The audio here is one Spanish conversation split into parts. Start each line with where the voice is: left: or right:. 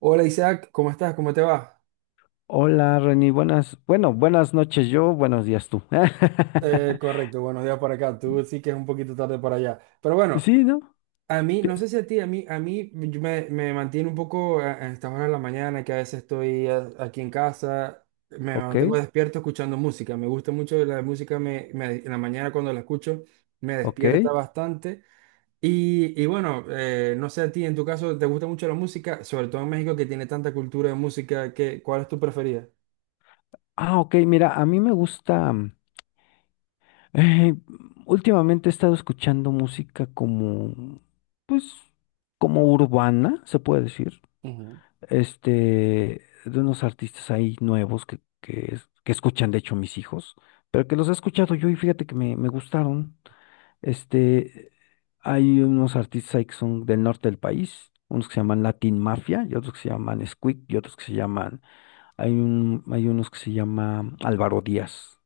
right: Hola Isaac, ¿cómo estás? ¿Cómo te va?
left: Hola, Reni, bueno, buenas noches yo, buenos días tú.
right: Correcto, buenos días por acá. Tú sí que es un poquito tarde por allá. Pero bueno,
left: Sí, ¿no?
right: a mí,
left: Sí.
right: no sé si a ti, a mí yo me mantiene un poco a estas horas de la mañana, que a veces estoy aquí en casa, me
left: Ok,
right: mantengo despierto escuchando música. Me gusta mucho la música, en la mañana cuando la escucho me
left: ok.
right: despierta bastante. Y bueno, no sé a ti, en tu caso, ¿te gusta mucho la música? Sobre todo en México que tiene tanta cultura de música, que, ¿cuál es tu preferida?
left: Ah, ok, mira, a mí me gusta, eh, últimamente he estado escuchando música como, pues, como urbana, se puede decir,
right: Ujú,
left: este, de unos artistas ahí nuevos que escuchan, de hecho, mis hijos, pero que los he escuchado yo y fíjate que me gustaron. Este, hay unos artistas ahí que son del norte del país, unos que se llaman Latin Mafia y otros que se llaman Squeak y otros que se llaman, hay unos que se llama Álvaro Díaz.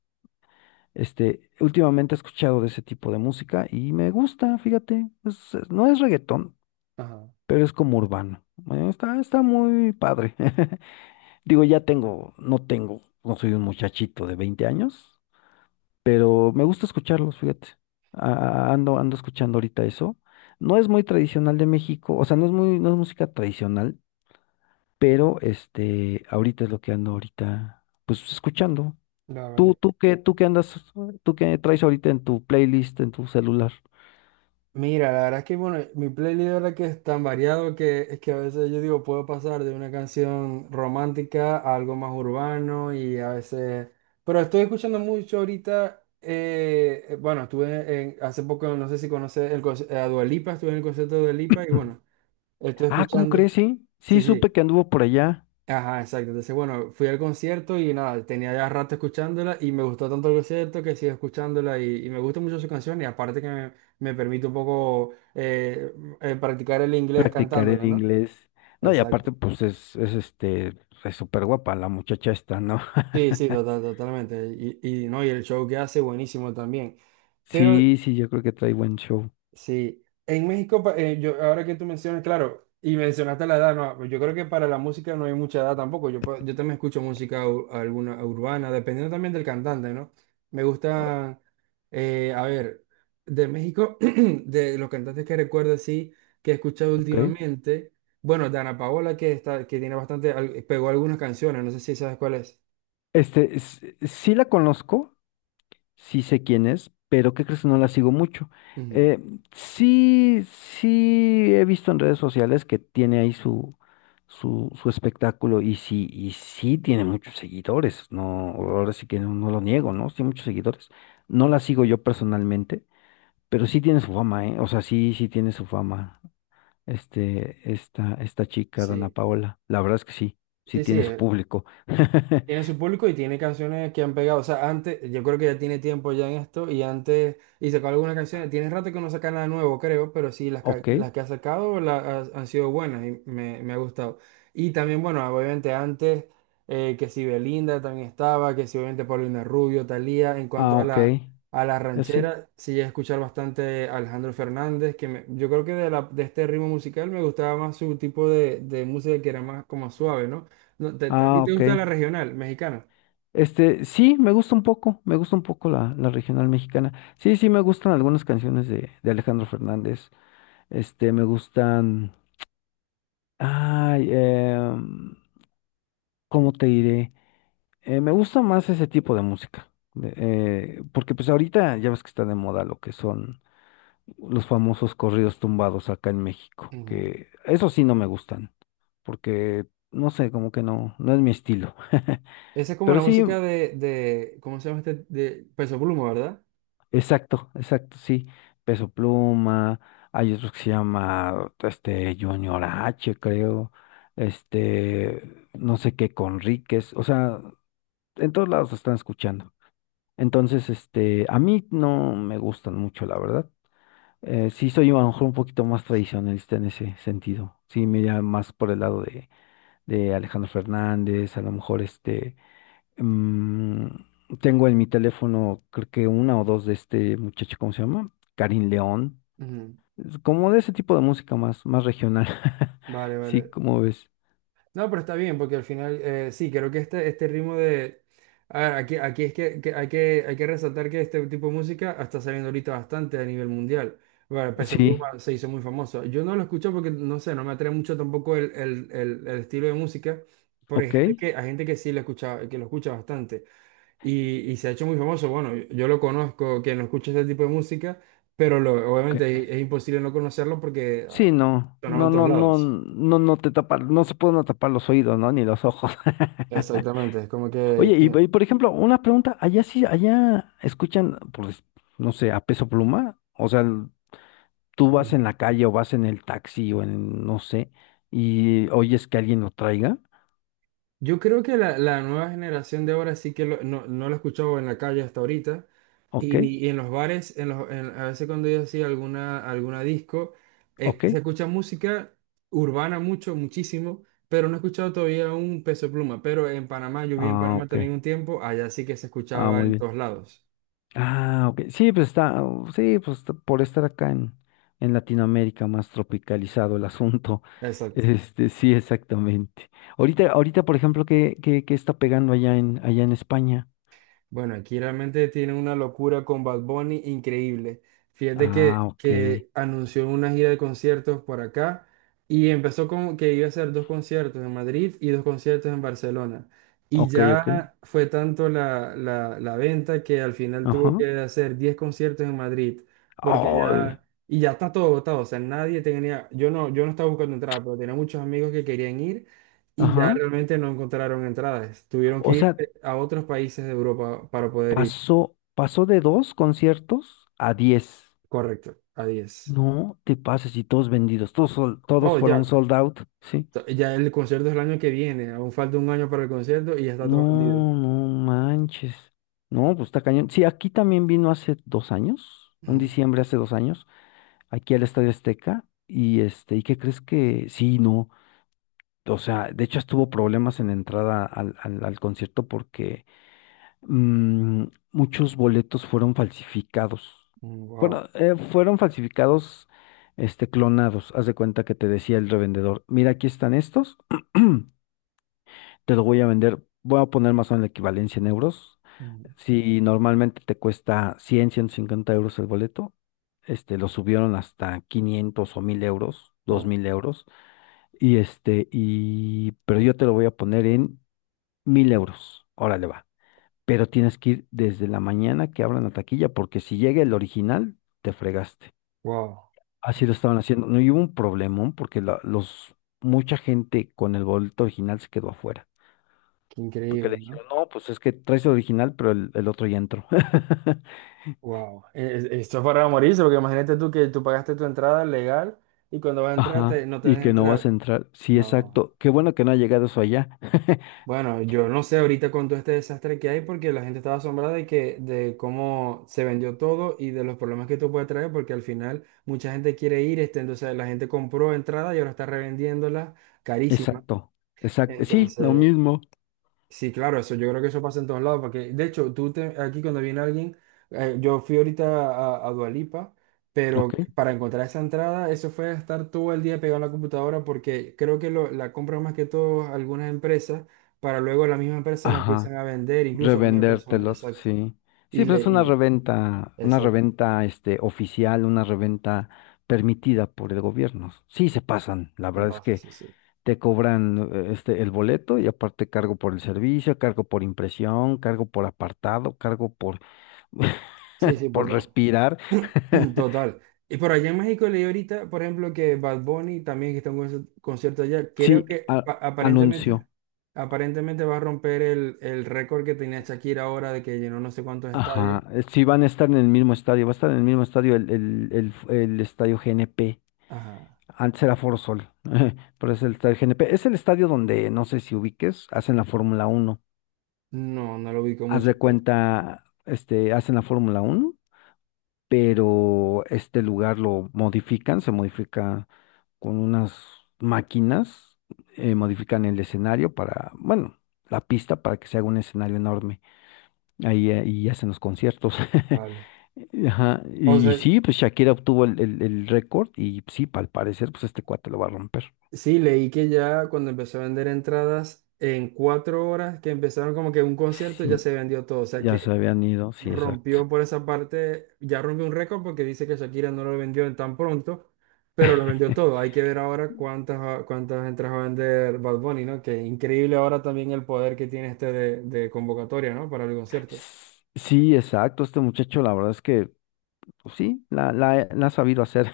left: Este, últimamente he escuchado de ese tipo de música y me gusta, fíjate, no es reggaetón,
right: ajá,
left: pero es como urbano. Está muy padre. Digo, ya tengo, no soy un muchachito de 20 años, pero me gusta escucharlos, fíjate. Ando escuchando ahorita eso. No es muy tradicional de México, o sea, no es muy, no es música tradicional, pero este, ahorita es lo que ando ahorita, pues escuchando.
right: ya,
left: ¿Tú,
right: vale.
left: tú qué, tú qué andas, tú qué traes ahorita en tu playlist, en tu celular?
right: Mira, la verdad es que bueno, mi playlist ahora que es tan variado que es que a veces yo digo, puedo pasar de una canción romántica a algo más urbano y a veces, pero estoy escuchando mucho ahorita, bueno, hace poco, no sé si conoces a Dua Lipa, estuve en el concierto de Dua Lipa y
left: Mm.
right: bueno, estoy
left: Ah, ¿cómo
right: escuchando,
left: crees? Sí,
right: sí,
left: sí, supe
right: sí.
left: que anduvo por allá.
right: Ajá, exacto. Entonces, bueno, fui al concierto y nada, tenía ya rato escuchándola y me gustó tanto el concierto que sigo escuchándola y me gusta mucho su canción y aparte que me permite un poco practicar el inglés
left: Practicaré el
right: cantándola, ¿no?
left: inglés. No, y
right: Exacto.
left: aparte, pues es súper guapa la muchacha esta, ¿no?
right: Sí, sí, total- totalmente. Y no, y el show que hace buenísimo también. Pero
left: Sí, sí, yo creo que trae buen show.
right: sí, en México, yo, ahora que tú mencionas, claro, y mencionaste la edad, no, yo creo que para la música no hay mucha edad tampoco. Yo, yo también escucho música alguna urbana, dependiendo también del cantante, ¿no? Me
left: O-
right: gusta, a ver, de México, de los cantantes que recuerdo así, que he escuchado
left: Ok.
right: últimamente, bueno, Dana Paola, que está, que tiene bastante, pegó algunas canciones, no sé si sabes cuál es.
left: Este, sí la conozco, sí sé quién es, pero ¿qué crees que no la sigo mucho?
right: Ujú.
left: Eh, sí, sí he visto en redes sociales que tiene ahí su espectáculo y sí tiene muchos seguidores, no, ahora sí que no, no lo niego, ¿no? Sí, muchos seguidores. No la sigo yo personalmente, pero sí tiene su fama, ¿eh? O sea, sí, sí tiene su fama, este, esta chica, Dana
right: Sí,
left: Paola. La verdad es que sí, sí
right: sí, sí.
left: tiene su público.
right: Tiene su público y tiene canciones que han pegado. O sea, antes, yo creo que ya tiene tiempo ya en esto y antes, y sacó algunas canciones. Tiene rato que no saca nada nuevo, creo, pero sí, las,
left: Ok,
right: las que ha sacado han sido buenas y me ha gustado. Y también, bueno, obviamente antes, que si Belinda también estaba, que si obviamente Paulina Rubio, Thalía, en cuanto
left: ah, ok.
right: a la
left: Sí.
right: ranchera, sí llegué a escuchar bastante a Alejandro Fernández, yo creo que de, la, de este ritmo musical me gustaba más su tipo de música que era más como suave, ¿no? No, ¿a ti
left: Ah,
right: te
left: ok.
right: gusta la regional mexicana?
left: Este, sí, me gusta un poco la regional mexicana. Sí, sí, me gustan algunas canciones de Alejandro Fernández. Este, me gustan. Ay, em, ¿cómo te diré? Me gusta más ese tipo de música. Porque pues ahorita ya ves que está de moda lo que son los famosos corridos tumbados acá en México.
right: Ujú.
left: Que eso sí no me gustan. Porque, no sé, como que no, no es mi estilo.
right: Esa es como
left: Pero
right: la
left: sí.
right: música de, ¿cómo se llama este? De Peso Pluma, ¿verdad?
left: Exacto, exacto, sí. Peso Pluma, hay otro que se llama este Junior H, creo. Este, no sé qué, Conríquez. O sea, en todos lados lo están escuchando. Entonces, este, a mí no me gustan mucho, la verdad. Sí soy a lo mejor un poquito más tradicionalista en ese sentido. Sí, me iría más por el lado de Alejandro Fernández, a lo mejor este. Mm, tengo en mi teléfono, creo que una o dos de este muchacho, ¿cómo se llama? Karin León.
right: Ujú.
left: Es como de ese tipo de música más, más regional.
right: Vale,
left: Sí,
right: vale.
left: ¿cómo ves?
right: No, pero está bien, porque al final, sí, creo que este ritmo de... A ver, aquí es que, hay que resaltar que este tipo de música está saliendo ahorita bastante a nivel mundial. Bueno, Peso
left: Sí,
right: Pluma se hizo muy famoso. Yo no lo escucho porque, no sé, no me atrae mucho tampoco el estilo de música, pero
left: ok,
right: hay gente que sí lo escucha, que lo escucha bastante. Y, y se ha hecho muy famoso. Bueno, yo, lo conozco, quien no escucha este tipo de música, pero lo,
left: ok.
right: obviamente es imposible no conocerlo porque
left: Sí, no,
right: sonaba
left: no,
right: en todos
left: no, no,
right: lados.
left: no, no te tapa, no se pueden tapar los oídos, ¿no? Ni los ojos.
right: Exactamente, es como que...
left: Oye, y,
right: tiene-
left: y, por ejemplo, una pregunta, allá sí, allá escuchan, pues, no sé, a Peso Pluma, o sea, tú vas en la calle o vas en el taxi o en no sé y oyes que alguien lo traiga,
right: Yo creo que la nueva generación de ahora sí no, no lo he escuchado en la calle hasta ahorita.
left: ok,
right: Y, y en los bares, a veces cuando yo hacía alguna, alguna disco,
left: ok,
right: se escucha música urbana mucho, muchísimo, pero no he escuchado todavía un Peso Pluma. Pero en Panamá, yo viví en
left: ah,
right: Panamá
left: ok,
right: también un tiempo, allá sí que se
left: ah,
right: escuchaba
left: muy
right: en
left: bien,
right: todos lados.
left: ah, ok, sí, pues está, sí, por estar acá en, Latinoamérica más tropicalizado el asunto,
right: Exacto.
left: este, sí, exactamente. Ahorita, ahorita, por ejemplo, ¿qué está pegando allá en España?
right: Bueno, aquí realmente tiene una locura con Bad Bunny increíble. Fíjate
left: Ah, ok,
right: que anunció una gira de conciertos por acá y empezó con que iba a hacer dos conciertos en Madrid y dos conciertos en Barcelona. Y
left: ok, ok,
right: ya fue tanto la venta que al final tuvo
left: ajá,
right: que hacer 10 conciertos en Madrid porque
left: ay,
right: ya, y ya está todo agotado. O sea, nadie tenía, yo no estaba buscando entradas, pero tenía muchos amigos que querían ir y ya
left: ajá.
right: realmente no encontraron entradas. Tuvieron
left: O
right: que ir
left: sea,
right: a otros países de Europa para poder ir.
left: pasó de dos conciertos a 10.
right: Correcto, a 10.
left: No te pases y todos vendidos, todos
right: No,
left: fueron
right: ya,
left: sold out, sí.
right: ya el concierto es el año que viene. Aún falta un año para el concierto y ya está todo vendido.
left: No, no manches. No, pues está cañón. Sí, aquí también vino hace 2 años, en
right: Ujú,
left: diciembre hace 2 años, aquí al Estadio Azteca. Y este, ¿y qué crees que? Sí, no. O sea, de hecho estuvo problemas en la entrada al concierto porque mm, muchos boletos fueron falsificados.
right: ujú,
left: Bueno,
right: wow,
left: fueron falsificados, este, clonados. Haz de cuenta que te decía el revendedor, mira, aquí están estos, te lo voy a vender, voy a poner más o menos la equivalencia en euros.
right: ujú,
left: Si normalmente te cuesta 100 150 euros el boleto, este, lo subieron hasta 500 o 1.000 euros, dos
right: wow,
left: mil euros, pero yo te lo voy a poner en 1.000 euros. Órale, va, pero tienes que ir desde la mañana que abran la taquilla, porque si llega el original, te fregaste.
right: wow.
left: Así lo estaban haciendo. No, y hubo un problemón porque mucha gente con el boleto original se quedó afuera.
right: Qué
left: Porque le
right: increíble, ¿no?
left: dijeron, no, pues es que traes el original, pero el otro ya entró.
right: Wow. Esto es para morirse, porque imagínate tú que tú pagaste tu entrada legal y cuando vas a entrar
left: Ajá.
right: no te
left: Y
right: dejan
left: que no vas
right: entrar.
left: a entrar. Sí,
right: No.
left: exacto. Qué bueno que no ha llegado eso allá.
right: Bueno, yo no sé ahorita con todo este desastre que hay porque la gente estaba asombrada de que de cómo se vendió todo y de los problemas que esto puede traer porque al final mucha gente quiere ir, este, entonces la gente compró entrada y ahora está revendiéndola carísima.
left: Exacto. Exacto. Sí, lo
right: Entonces,
left: mismo.
right: sí, claro, eso, yo creo que eso pasa en todos lados, porque de hecho, aquí cuando viene alguien, yo fui ahorita a Dua Lipa,
left: Ok.
right: pero para encontrar esa entrada, eso fue estar todo el día pegado en la computadora, porque creo que la compran más que todo algunas empresas, para luego las mismas empresas la empiezan
left: Ajá.
right: a vender, incluso a la misma persona,
left: Revendértelos,
right: exacto,
left: sí.
right: y
left: Sí,
right: le,
left: pues es
right: y,
left: una
right: exacto,
left: reventa este oficial, una reventa permitida por el gobierno. Sí se pasan, la
right: se
left: verdad es
right: pasa,
left: que
right: sí, sí,
left: te cobran este el boleto y aparte cargo por el servicio, cargo por impresión, cargo por apartado, cargo por
right: sí, sí, por
left: por
right: todo.
left: respirar.
right: Total. Y por allá en México leí ahorita, por ejemplo, que Bad Bunny también que está en un concierto allá. Creo
left: Sí,
right: que aparentemente,
left: anuncio.
right: aparentemente va a romper el récord que tenía Shakira ahora de que llenó no sé cuántos estadios.
left: Ajá, sí van a estar en el mismo estadio, va a estar en el mismo estadio el estadio GNP.
right: Ajá.
left: Antes era Foro Sol, pero es el estadio GNP. Es el estadio donde, no sé si ubiques, hacen la Fórmula 1.
right: No, no lo ubico
left: Haz
right: mucho,
left: de
right: pero
left: cuenta, este, hacen la Fórmula 1, pero este lugar lo modifican, se modifica con unas máquinas, modifican el escenario para, bueno, la pista para que se haga un escenario enorme. Ahí, y hacen los conciertos.
right: vale.
left: Ajá,
right: O
left: y
right: sea,
left: sí, pues Shakira obtuvo el récord y sí, al parecer, pues este cuate lo va a romper.
right: sí, leí que ya cuando empezó a vender entradas, en 4 horas que empezaron como que un concierto ya
left: Sí,
right: se vendió todo. O sea
left: ya se
right: que
left: habían ido, sí, exacto.
right: rompió por esa parte, ya rompió un récord porque dice que Shakira no lo vendió en tan pronto, pero lo vendió todo. Hay que ver ahora cuántas, cuántas entradas va a vender Bad Bunny, ¿no? Que increíble ahora también el poder que tiene este de convocatoria, ¿no? Para el concierto.
left: Sí, exacto, este muchacho, la verdad es que, pues sí, la ha sabido hacer.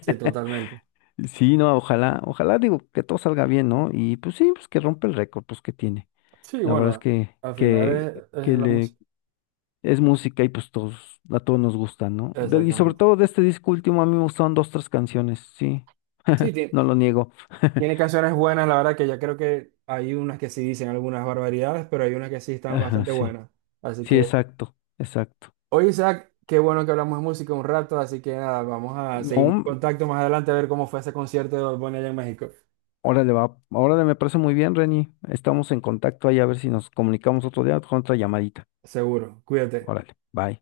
right: Sí, totalmente.
left: Sí, no, ojalá, ojalá, digo, que todo salga bien, ¿no? Y pues sí, pues que rompe el récord, pues que tiene.
right: Sí,
left: La verdad es
right: bueno,
left: que,
right: al final
left: que,
right: es
left: que
right: la
left: le,
right: música.
left: es música y pues a todos nos gusta, ¿no? Y sobre
right: Exactamente.
left: todo de este disco último, a mí me gustaron dos, tres canciones, sí,
right: Sí, tiene,
left: no lo niego.
right: tiene canciones buenas, la verdad que ya creo que hay unas que sí dicen algunas barbaridades, pero hay unas que sí están
left: Ajá,
right: bastante
left: sí,
right: buenas. Así
left: sí,
right: que...
left: exacto, exacto.
right: Oye, Isaac, qué bueno que hablamos de música un rato, así que nada, vamos a seguir en
left: No,
right: contacto más adelante a ver cómo fue ese concierto de Bad Bunny allá en México.
left: órale, va. Órale, me parece muy bien, Reni. Estamos en contacto ahí a ver si nos comunicamos otro día con otra llamadita.
right: Seguro, cuídate.
left: Órale, bye.